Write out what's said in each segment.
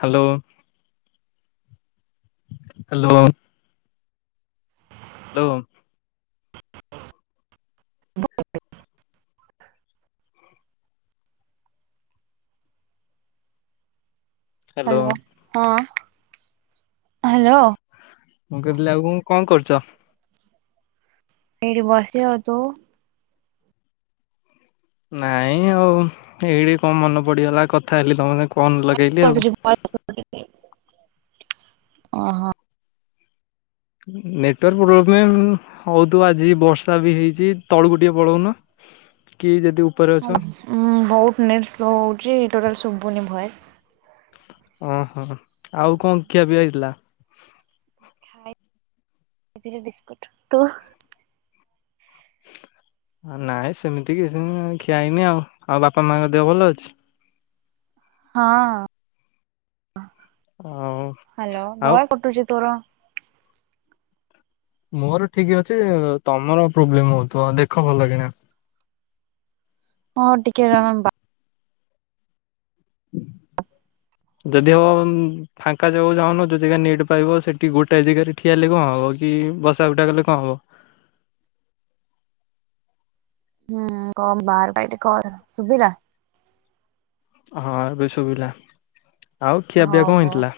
Hello. Hello. Hello. [unintelligible] Hello hello ହଁ। Hello. ମୁଁ କହିିଲି ଆଉ କଣ କଣ କରୁଛ? ଏଇଠି ବସିଚି ଆଉ ତୁ? ନାଇଁ ଆଉ ଏଇଠି କଣ ମନେ ପଡିଗଲା କଥା ହେଲି ତମସାଙ୍ଗ କୁ [inaudible] ଓହୋ। ଉ ନେଟୱାର୍କ ପ୍ରୋବ୍ଲେମ ଉଁ ହଉଥିବ ତ ଆଜି ବର୍ଷା ବି ହେଇଛି ତଳୁକୁ ଟିକେ ପଳଉନ। କି ଯଦି ଉ ହଁ ଉଁ ବହୁତ ନେଟ ସ୍ଲୋ ହଉଛି ଟୋଟାଲ ଶୁଭୁନି ଭଏସ। ଓହୋ ଆଉ କଣ ଖିଆ ପିଆ ହେଇଥିଲା? ଖାଇଥିଲି ବିସ୍କୁଟ ତୁ? [unintelligible] ନାଇଁ ସେମିତି କିଛି ନାଇ ଖିଆ ହେଇନି ଆଉ ଆଉ ବାପା ମାଙ୍କ ଦେହ ଭଲ ଅଛି? ହଁ ଆଉ ହାଲୋ ଆଉ ଭଏସ କଟୁଛି ତୋର। ମୋର ଠିକ ଅଛି ତମର ପ୍ରୋବ୍ଲେମ ହଉଥିବ ଦେଖ ଭଲ କିଣା। ହଁ ଟିକେ ତମ ବା [unintelligible] ଯଦି ହବ ଉଁ ଫାଙ୍କା ଜାଗାକୁ ଯାଉନ ଯୋଉ ଜାଗା ରେ ନେଟ୍ ପାଇବ ସେଠି ଗୋଟାଏ ଜାଗାରେ ଠିଆ ହେଲେ କଣ ହବ କି କି ବଶା ଉଠା କଲେ କଣ ହବ? ହୁଁ କହ ବାହାରକୁ ଆଇଲି କର ଶୁଭିଲା? ହଁ ଏବେ ଶୁଭିଲା। ଆଉ ଖିଆପିଆ ହଉ କଣ ହଉ ହେଇଥିଲା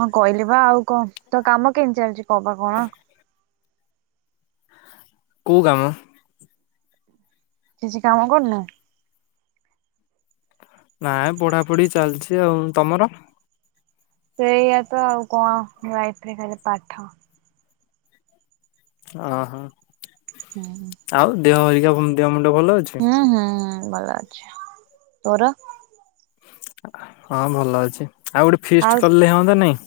ହଁ କହିଲି ବା ଆଉ କଣ ତୋ କାମ କେମିତି ଚାଲିଚି? କ ବା କଣ? କୋଉ କାମ? କିଛି କାମ କରୁନୁ? ନାଇଁ ପଢାପଢି ଚାଲିଛି ଆଉ ତମର? ସେଇଆ ତ ଆଉ କଣ ଲାଇଫରେ ଖାଲି ପାଠ। ଓହୋ ହୁଁ ଆଉ ଦେହ ହରିକା ଉଁ ଦେହ ମୁ ହୁଁ ହୁଁ ଭଲ ଅଛି ତୋର? ହଁ ଭଲ ଅଛି ଆଉ ଗୋଟେ ଆଉ ଫିଷ୍ଟ କଲେ ହଅନ୍ତା ନାଇଁ?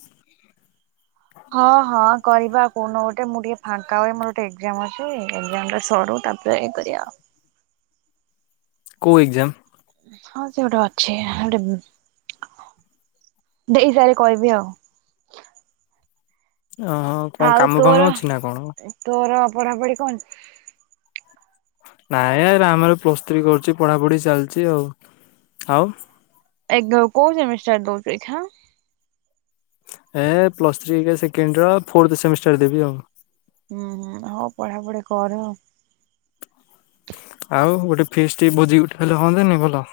ହଁ ହଁ କରିବା ଆଉ କୋଉଦିନ ଗୋଟେ ମୁଁ ଟିକେ ଫାଙ୍କା ହୁଏ ମୋର ଗୋଟେ ଏକ୍ଜାମ ଅଛି ଏକ୍ଜାମଟା ସରୁ ତାପରେ ଇଏ କରିଆ ଆଉ। [inaudible] କୋଉ ଏକ୍ଜାମ? ହଁ ସେ ଗୋଟେ ଅଛି ଗୋଟେ ଉଁ। ଦେଇସାରେ କହିବି ଆଉ। ଓହୋ କଣ ଆଉ କାମ ଫାମ ତୋର ଅଛି ନା କଣ ଉଁ ତୋର ପଢାପଢି କଣ? ନାଇଁ ରା ମୋର ପ୍ଲସ୍ ଥ୍ରୀ କରୁଛି ପଢାପଢି ଚାଲିଛି ଆଉ ଆଉ। ଏ କୋ-କୋଉ ସେମିଷ୍ଟାର୍ ଦଉଚୁ ଏଖାଁ? ଏ ପ୍ଲସ ଥ୍ରୀର ସେକେଣ୍ଡ ଇୟର ଫୋର୍ଥ ସେମିଷ୍ଟର ଦେବି ଆଉ। ହୁଁ ହୁଁ ହଉ ପଢାପଢି କର। ଆଉ ଗୋଟେ ଫିଷ୍ଟି ଭୋଜି ଗୋଟେ ହେଲେ ହଅନ୍ତାନି ଭଲ?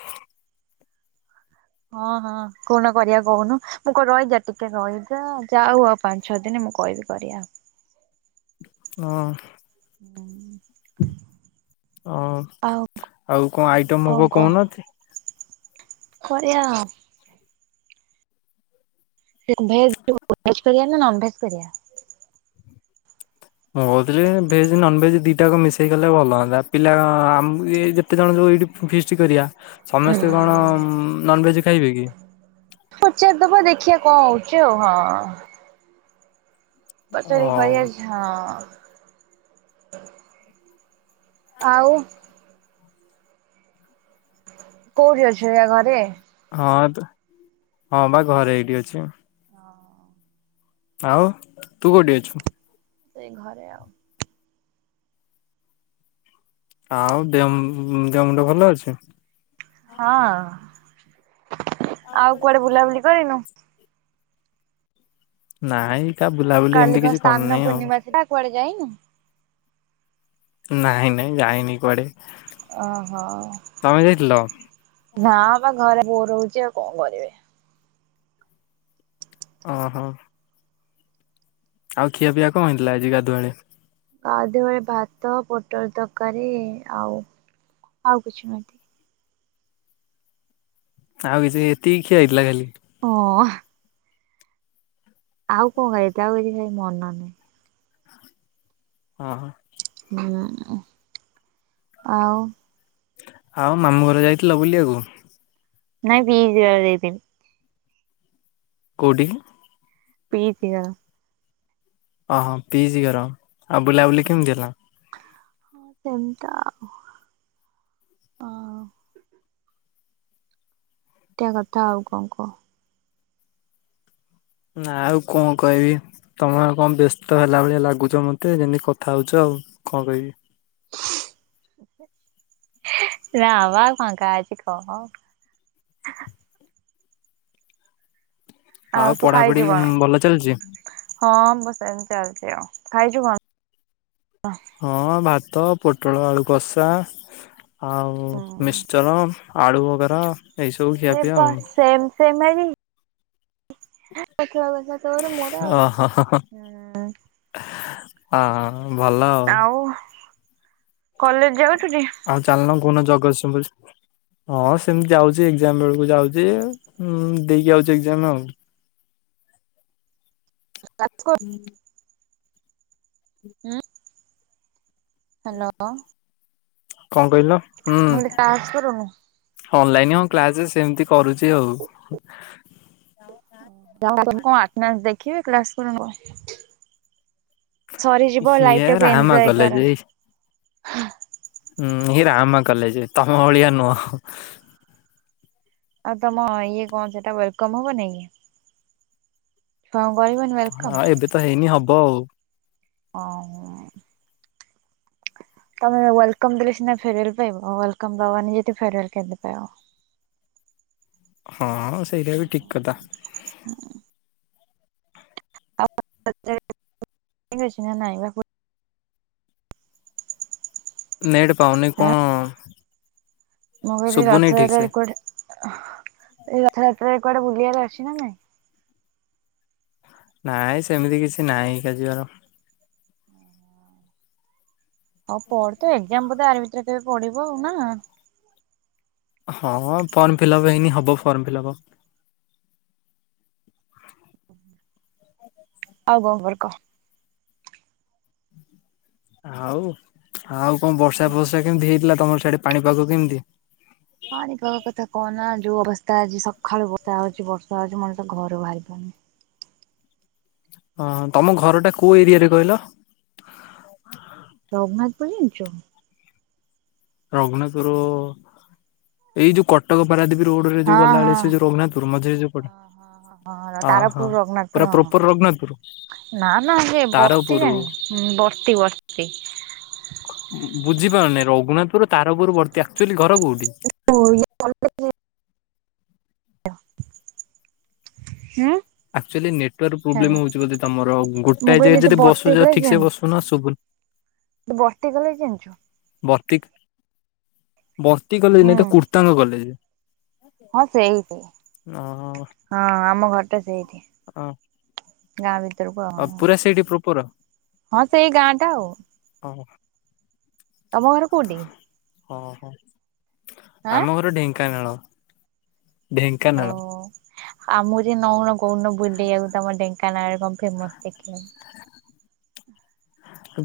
ହଁ ହଁ କଉଦିନ କରିବା କହୁନୁ ମୁଁ କଣ ରହିଯା ଟିକେ ରହିଯା ଯାଉ ଆଉ ପାଞ୍ଚ ଛଅ ଦିନ ମୁଁ କହିବି କରିବା ଆଉ। [inaudible] ନା। ହୁଁ। ହ ଆଉ କଣ ଆଇଟମ ହବ କହୁନାନ୍ତି? କରିଆ ଆଉ। ସେ କୁ ଭେଜ ଭେଜ କରିଆ ନା ନନ ଭେଜ କରିବା? ମୁଁ କହୁଥିଲି ଭେଜ ନନ ଭେଜ ଦିଟାକ ମିଶେଇ କଲେ ଭଲ ହନ୍ତା ପିଲା ଯେତେ ଜଣ ଯୋଉ ଏଇଠି ଫିଷ୍ଟ କରିବା ସମସ୍ତେ କଣ ନନଭେଜ ଖାଇବେ କି? ପଚାରିଦବା ଦେଖିବା କଣ ହୋଉଛି ଆଉ ହଁ ଓ ପଚାରୀକି କହିଆ ହଁ ଆଉ? କୋଉଠି ଅଛ ଏଇଆ ଘରେ ହଁ ହଁ ତ ହଁ ବା ଘରେ ଏଇଠି ଅଛି। ଆଉ ତୁ କୋଉଠି ଅଛୁ? ସେଇ ଘରେ ଆଉ। ଆଉ ଦେହ ମୁ ଦେହ ମୁଣ୍ଡ ଭଲ ଅଛି? ହଁ ଆଉ କୁଆଡେ ବୁଲାବୁଲି କରିନୁ? ନାଇଁ କା ବୁଲାବୁଲି କାଲି ଏମିତି କଣ କିଛି ସ୍ନାନ କରୁନାହିଁ ଆଉ। ପୂର୍ଣ୍ଣିମା ଥିଲା କୁଆଡେ ଯାଇନୁ? ନାଇଁ ନାଇଁ ଯାଇନି କୁଆଡେ। ଓହୋ ତମେ ଯାଇଥିଲ ନା ବା ଘରେ ବୋର ହୋଉଛି ଆଉ କଣ କରିବି? ଅ ହୋ। ଆଉ ଖିଆ ପିଆ କଣ ହେଇଥିଲା ଆଜି ଗାଧୁଆଳେ? ଗାଧବେଳେ ଭାତ ପୋଟଲ ତରକାରୀ ଆଉ ଆଉ କିଛି ନୁହଁ ଏତିକି। ଆଉ କିଛି ଏତିକି ଖିଆ ହେଇଥିଲା ଖାଲି? ହଁ। ଆଉ କଣ ଖାଇ ତ ଆଉ କିଛି ଖାଇ ମନ ନାହିଁ। ହଁ ହୋ ନାଇ ଆଉ ଆଉ ମାମୁଁ ଘର ଯାଇଥିଲ ବୁଲିବାକୁ? ନାଇଁ ବିଗ ଯ ଯାଇଥିନି। କୋଉଠିକି? ପିଇସୀ ଘର। ଓହୋ ପିଇସି ଘର। ଆଉ ବୁଲାବୁଲି କେମିତି ହେଲା? ହଁ ସେମତି ଆଉ ହ ଏମତିଆ କଥା ଆଉ କଣ କୁହ? ନା ଆଉ କଣ କହିବି ତମେ କଣ ବ୍ୟସ୍ତ ହେଲା ଭଳିଆ ଲାଗୁଛ ମତେ ଯେମିତି କଥା ହଉଛ ଆଉ। ଉ କଣ କହିବି? ଆ ନାବା ଫାଙ୍କା ଅଛି କହୁନ? ଆଉ ତୁ ପଢାପଢି ଖାଇଛୁ କଣ? ଭଲ ଚାଲିଛି? ହଁ ବସ ଏମିତି ଚା ଚି ଆଉ। ଖାଇଛୁ କଣ? ହଁ ଭାତ ପୋଟଳ ଆଳୁ କଷା ଆଉ ହୁଁ ମିକ୍ସଚର। ଆଳୁ ବଗାର ଆରେ ବାଃ ସେମ୍ ସେମ ଆଜି। ପୋଟଳ କସା ତୋର ମୋର ଆଉ। ଓହୋ ହୁଁ। ହଁ ଭଲ ଆଉ। କଲେଜ ଯାଉଛୁ ଯେ ଗରସିମୁଲ ହଁ ସେମିତି ଯାଉଛି ଏକ୍ଜାମ ବେଳକୁ ଯାଉଛି ଦେଇକି ଆଉଛି ଏକ୍ଜାମ ଆଉ। ତାକ ହଁ। ହ୍ୟାଲୋ। କଣ କହିଲ? ହୁଁ। ମୁଁ କହିଲି କ୍ଲାସ କରୁନୁ ଅନଲାଇନ ହଁ କ୍ଲାସ ସେମିତି କରୁଛି ଆଉ। [inaudible] କଣ୍ ଆଟନାନ୍ସ ଦେଖିବି କ୍ଲାସ କର ସରିଯିବ ଇଏ ଲାଇଫ ଟାକୁ ରାହାମା ଏଞଜୟ କଲେଜ କର। ଏଇ ହୁଁ ଏଇ ରାହାମା କଲେଜ ତମ ଭଳିଆ ନୁହଁ। ଆଉ ତମ ଇଏ କଣ ସେଟା ୱେଲକମ ହବନି କି? ହଉ ହଁ ଏବେ ତ ହେଇନି ହବ ଆଉ। ହଁ। ତମେ ୱେଲକମ ଦେଲେ ସିନା ଫେର୍ୱେଲ ପାଇବ ଆଉ ୱେଲକମ ଦବନି ଯଦି ଫେରୱଲ କେମିତି ପାଇବ? ହଁ ସେଇଟା ବି ଠିକ କଥା। [inaudible] ଆଛି ନା ନାଇଁ ବା? ନେଟ ପାଉନି କଣ ମୋ ଘରେ ଶୁଭୁନି ରଥ ଠିକ ସେ। ଯାତ୍ରାରେ କୁଆଡ଼େ ହ ଏ ରଥ ଯାତ୍ରାରେ କୁଆଡ଼େ ବୁଲିବାକୁ ଅଛି ନା ନାଇଁ? ନାଇଁ ସେମିତି କିଛି ନାଇଁ ଏକା ଯିବାର। ହଉ ପଢ, ତୋ ଏକ୍ସାମ ବୋଧେ ଆରି ଭିତରେ କେବେ ପଡ଼ିବ ଆଉ ନା? ହଁ ଫର୍ମ ଫିଲପ୍ ହେଇନି ହବ ଫର୍ମ ଫିଲପ୍ । ଆଉ କଣ୍ ଖବର କହ। ଆଉ ଆଉ କଣ ବର୍ଷା ଫର୍ଷା କେମିତି ହେଇଥିଲା ତମର ସିଆଡ଼େ ପାଣିପାଗ କେମିତି? ପାଣିପାଗ କଥା କହନା ଯୋଉ ଅବସ୍ଥା ଆଜି ସଖାଳୁ ବର୍ଷା ହଉଛି ବର୍ଷା ହଉଛି ମଣିଷ ଘରୁ ବାହାରି ପାରୁନି । ହଁ ତମ ଘର ଟା କୋଉ ଏରିଆରେ କହିଲ? ରଘୁନାଥକୁ ଚିହ୍ନିଛୁ? ରଘୁନାଥପୁରୁ ଏଇ ଯୋଉ କଟକ ପାରାଦୀପ ରୋଡ ରେ ଯୋଉ ହଁ ହଁ। ଗଲାବେଳେ ସେ ଯଉ ରଘୁନାଥପୁରୁ ମଝିରେ ଯଉ ପଡ଼େ? ହଁ ହଁ ତାରପୁର ରଘୁନାଥପୁର ପୁରା ହଁ ପ୍ରୋପର ରଘୁନାଥପୁର? ନା ନା ସେ ବର୍ତ୍ତି ତାରପୁର ଜାଣିଚି ବର୍ତ୍ତି ବର୍ତ୍ତି । ବୁଝିପାରୁନି ରଘୁନାଥପୁର, ତାରପୁର, ବର୍ତ୍ତି ଆକ୍ଚୁଆଲି ଘର କୋଉଠି? [inaudible] ଉଁ? ଆକଚୁଆଲି ନେଟୱାର୍କ ପ୍ରୋବ୍ଲେମ ହଉଛି ବଧେ ତମର ଆଉ, ମୁଁ ଗୋଟାଏ କହିଲି ଜାଗା ତୁ ଯଦି ବର୍ତ୍ତି ବସୁଛ କଲେଜ ଠିକ ସେ ଜାଣିଛୁ ବସୁନ ସୁଭୁନି ତୁ ବର୍ତ୍ତି କଲେଜ ଜାଣିଛୁ? ବର୍ତ୍ତି ବର୍ତ୍ତି କଲେଜ ନାଇଁ ହୁଁ ତ କୁର୍ତ୍ତାଙ୍ଗ କଲେଜ । ହଁ ସେଇଠି, ହଁ ଆମ ଘରଟା ସେଇଠି । ଓ । ଗାଁ ଭିତରକୁ ଆଉ, ହଁ ସେଇ ଗାଁ ଟା ଆଉ। ହଁ ହଁ। ତମ ଘର କୋଉଠି ଓ ହୋ ଆଁ ଆମ ଘର ଢେଙ୍କାନାଳ । ଓ ଢେଙ୍କାନାଳ । ଆମକୁ ଜେ ନଉଣ କୋଉଦିନ ବୁଲେଇବାକୁ ତମ ଢେଙ୍କାନାଳରେ କଣ ଫେମସ ଦେଖିବା।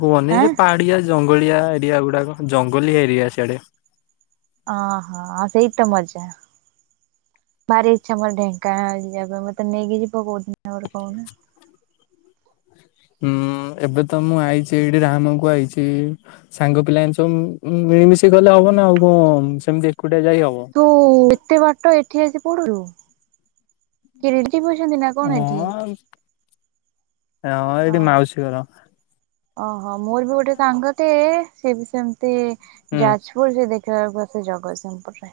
କୁହନି ଆଁ ସେ ପାହାଡିଆ ଜ ଙ୍ଗଳିଆ ଏରିଆ ଗୁଡ଼ାକ ଜଙ୍ଗଲିଆ ଏରିଆ ସିଆଡ଼େ । ଅ ହଁ ଆଉ ସେଇତ ମଜା। ଭାରି ଇଚ୍ଛା ମୋର ଢେଙ୍କାନାଳ ଯିବା ପାଇଁ, ମତେ ନେଇକି ଯିବ କୋଉଦିନ ଗୋଟେ କହୁନ? ହୁଁ ଏବେ ତ ମୁଁ ଆଇଛି ଏଇଠି ରାହାମକୁ ଆଇଛି ସାଙ୍ଗ ପିଲା ଏମିତି ସବୁ ମିଳିମଶି ଗଲେ ହବ ନା ଆଉ କଣ ସେମିତି ଏକୁଟିଆ ଯାଇ ହବ। ତୁ ଏତେ ବାଟ ଏଠି ଆସି ପଢ଼ୁଲୁ, କିଏ ରିଲେ ଟିଭ୍ ଅଛନ୍ତି ନା କଣ ହଁ। ଏଠି, ହଁ ଏଇଠି ଅହ। ମାଉସୀ ଘର ଓହୋ ମୋର ବି ଗୋଟେ ସାଙ୍ଗଟେ ସେଏ ବି ସେମତି ସେ ହୁଁ ଯାଜପୁର, ସେ ଦେଖିଲା ବେଳକୁ ଆସି ଜଗତସିଂହପୁରରେ।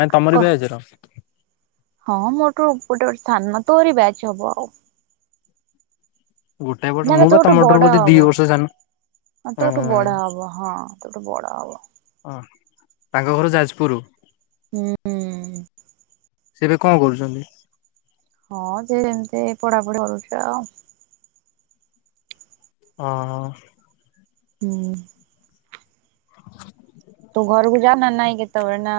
ନାଇ ତମରି କ ବ୍ୟାଚର । ହଁ ମୋଠୁ ଗୋଟେ ଗୋଟେ ସାନ ତୋରି ବ୍ୟାଚ୍ ହବ ଆଉ। ଗୋଟେ ବର୍ଷ ନା ନା ମୁଁ ବା ତୋଠୁ ତମଠାରୁ ବଡ଼ ବୋଧେ ଦି ହବ ବର୍ଷ ସାନ ତୋଠୁ ବଡ଼ ହଁ ହବ ହଁ। ତୋ ଠୁ ବଡ଼ ହବ। ହଁ ତାଙ୍କ ଘର ଯାଜପୁର । ହୁଁ। ସେ ଏବେ କଣ କରୁଛନ୍ତି? ହଁ ସେ ଏମତି ପଢାପଢି କରୁଛି ଆଉ । ଓ ହୋ। ହୁଁ। ତୁ ଘରକୁ ଯାଉ ନା ନାଇଁ କେତେବେଳେ ନା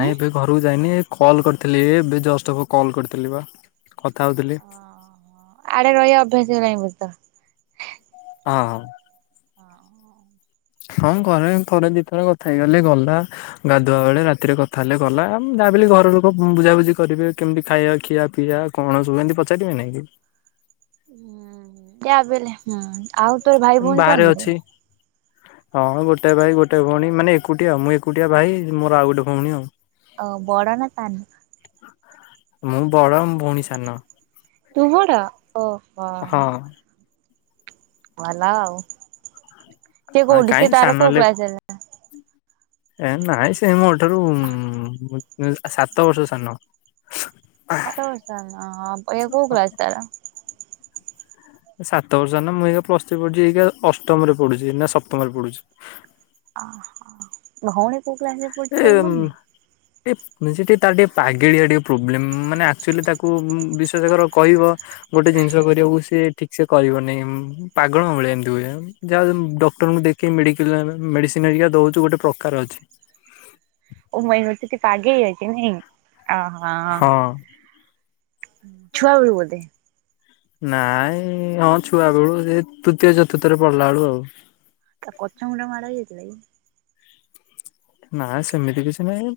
ଉଁ ଏବେ ଘରକୁ ଯାଇନି କଲ କରିଥିଲି ଏବେ ଜଷ୍ଟ ହବ କଲ କରିଥିଲି ବା । ଓହୋ ଆଡ଼େ ରହିବା ଅଭ୍ୟାସ ହେଇଗଲାଣି ବୋଧେ ତୋର। ହଁ ହଁ। ହଁ ଘରେ ଥରେ ଦିଇଥରେ କଥା ହେଇଗଲେ ଗଲା ଗାଧୁଆ ବେଳେ ରାତିରେ କଥା ହେଲେ ଗଲା। ତା ବିଲ ଘର ଲୋକ ବୁଝାାବୁଝି କରିବେ କେମିତି ଖାଇବା ଖିଆ ପିଆ କଣ ସବୁ ଏମିତି ପଚାରିବେ ନାଇଁ କି? ହ ଯାହାବି ହେଲେ ଆଉ ତୋର ଭାଇ ଭଉଣୀ ବାହାରେ କଣ କି? ଅଛି। ହଁ ଗୋଟେ ଭାଇ ଗୋଟେ ଭଉଣୀ ମାନେ ଏକୁଟିଆ ମୁଁ ଏକୁଟିଆ ଭାଇ ମୋର ଆଉ ଗୋଟେ ଭଉଣୀ ଆଉ। ଓ ବଡ ନା ସାନ? ମୁଁ ବଡ ମୋ ଭଉଣୀ ସାନ। ତୁ ବଡ଼? ହଁ। ଭଲ ଆଉ ସେ କଉଠି କାହିଁ ସେ ସାନ ତାର କୋଉ ହେଲେ କ୍ଲାସ ହେଲା? ଏ ନାଇଁ ସେ ମୋ ଠାରୁ ସାତ ବର୍ଷ ସାନ। ଏଇନା କୋଉ କ୍ଲାସ ତାର? ସାତ ବର୍ଷ ହେନେ ମୁଁ ଏଇ ପ୍ଲସ ଥ୍ରୀ ପଢୁଛି ଏଇା ଅଷ୍ଟମରେ ପଢୁଛି ନା ସପ୍ତମ ରେ ପଢୁଛି। ଅହୋ ଭଉଣୀ କୋଉ କ୍ଲାସରେ ପଢୁଛି ତାର ମନେ ନାହିଁ? ସେ ଟିକି ତାର ଟିକେ ପାଗେଳିଆ ଟିକେ ପ୍ରୋବ୍ଲେମ ମାନେ ଆଚୁଆଲି ତାକୁ ବିଶେଷକ କହିବ ଗୋଟେ ଜିନିଷ କରିବାକୁ ସେ ଠିକ ସେ କରିବନି ପାଗଣ ଭଳି ଏମିତି ହୁଏ ଯାହା ଡକ୍ଟର ଦେଖେ ମେଡିସିନ ଦଉଛୁ ଗୋଟେ ପ୍ରକାର ଅଛି। ଓ ମଇନଛି ଆଗେ ଅଛି ନାଇଁ ଅ ହ ହଁ ଛୁଆ ବେଳୁ ବୋଧେ? ନାଇଁ ହଁ ଛୁଆ ବେଳୁ ଏ ତୃତୀୟ ଚତୁର୍ଥରେ ପଡିଲା ବେଳୁ ଆଉ। ତା ପଛ ମୁଣ୍ଡ ମାଡ ହେଇଯାଇଥିଲା କି? ନା ସେମିତି କିଛି ନାହିଁ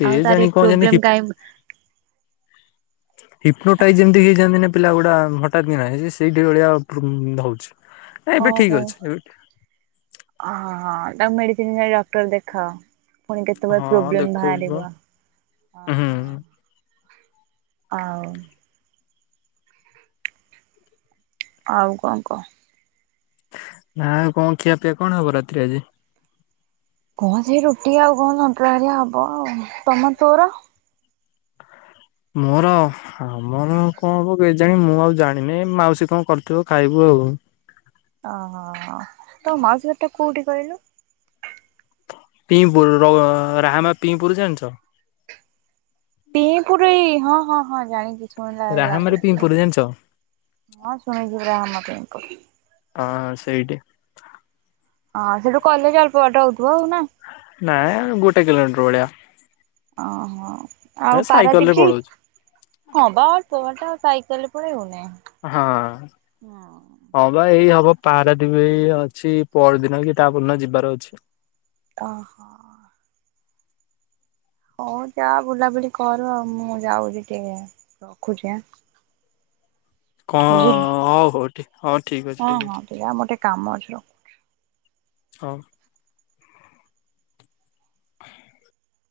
କେ ଆଉ ତାର ଜାଣିି କଣ ଜାଣି ପ୍ରୋବ୍ଲେମ କାଇଁ ହିପନୋଟାଇ ଯେମିତି ହେଇଯାଆନ୍ତି ନା ପିଲା ଗୁଡା ହଟାତ୍ ନାହିଁ ସେଇଠି ଭଳିଆ ହଉଛି। ଓହୋ ହଁ ହଁ। ତାକୁ ମେଡ଼ିସିନ ଯ ଡକ୍ଟର ଦେଖାଅ। ଫୁଣି କେତେବେଳେ ହଁ ପ୍ରୋବ୍ଲେମ୍ ଦେଖଉଛି ବା ବାହାରିବ? ହୁଁ। ଆଉ ଆଉ କଣ କହ? ନା କଣ ଖିଆ ପିଆ କଣ ହବ ରାତିରେ ଆଜି? କହ ସେ ରୁଟି ଆଉ କଣ ସନ୍ତୁଲା। ହ। ମୋର ଆମର କଣ ହବ ଜାଣି ମୁଁ ଆଉ ଜାଣିନି ମାଉସୀ କଣ କରିଥିବ ଖାଇବୁ ହଉ। ଓହୋ ତୋ ମାଉସୀ ଘର ଟା କୋଉଠି କହିଲୁ? ପିପୁର ର ରାହାମା ପିହପୁରଛ। ପଁ ପୁର ଏଇ ହଁ ହଁ ହଁ ଜାଣିଛି। ଶୁଣିଲା ରାହାମାରେ ଲାଗୁଛି ପିମ୍ପୁର ଜାଣିଛ? ହଁ ଶୁଣିଯିବ ଆମ ପାଇଁଙ୍କୁ ହଁ ସେଇଠି। ହଁ ସେଠୁ କଲେଜ ଅଳ୍ପ ବାଟ ହଉଥିବ, ଆଉ ନା ରଳ [unintelligible] ଓହୋ, ଆଉ ରେ ପାରାଦୀପ ପଳଉଛୁ କି--? ହଁ ବା, ଅଳ୍ପ ବାଟ ଆଉ ସାଇକେଲରେ ପଳେଇବୁନି । ହଁ, ହଁ ବା, ଏଇ ହବ ପାରାଦୀପ ଏଇ ଅଛି, ପରଦିନ କି ତାପର ଦିନ ଯିବାର ଅଛି । ହ ହୋ ହଉ ଯା ବୁଲାବୁଲି କର, ଆଉ ମୁଁ ଯାଉଛି ଟିକେ ରଖୁଛି କଣ ବୁଝିଲୁ। ଆ [unintelligible] ହଁ ହଁ ମୋର ଟିକେ କାମ ଅଛି, ର ହଁ। [inaudible]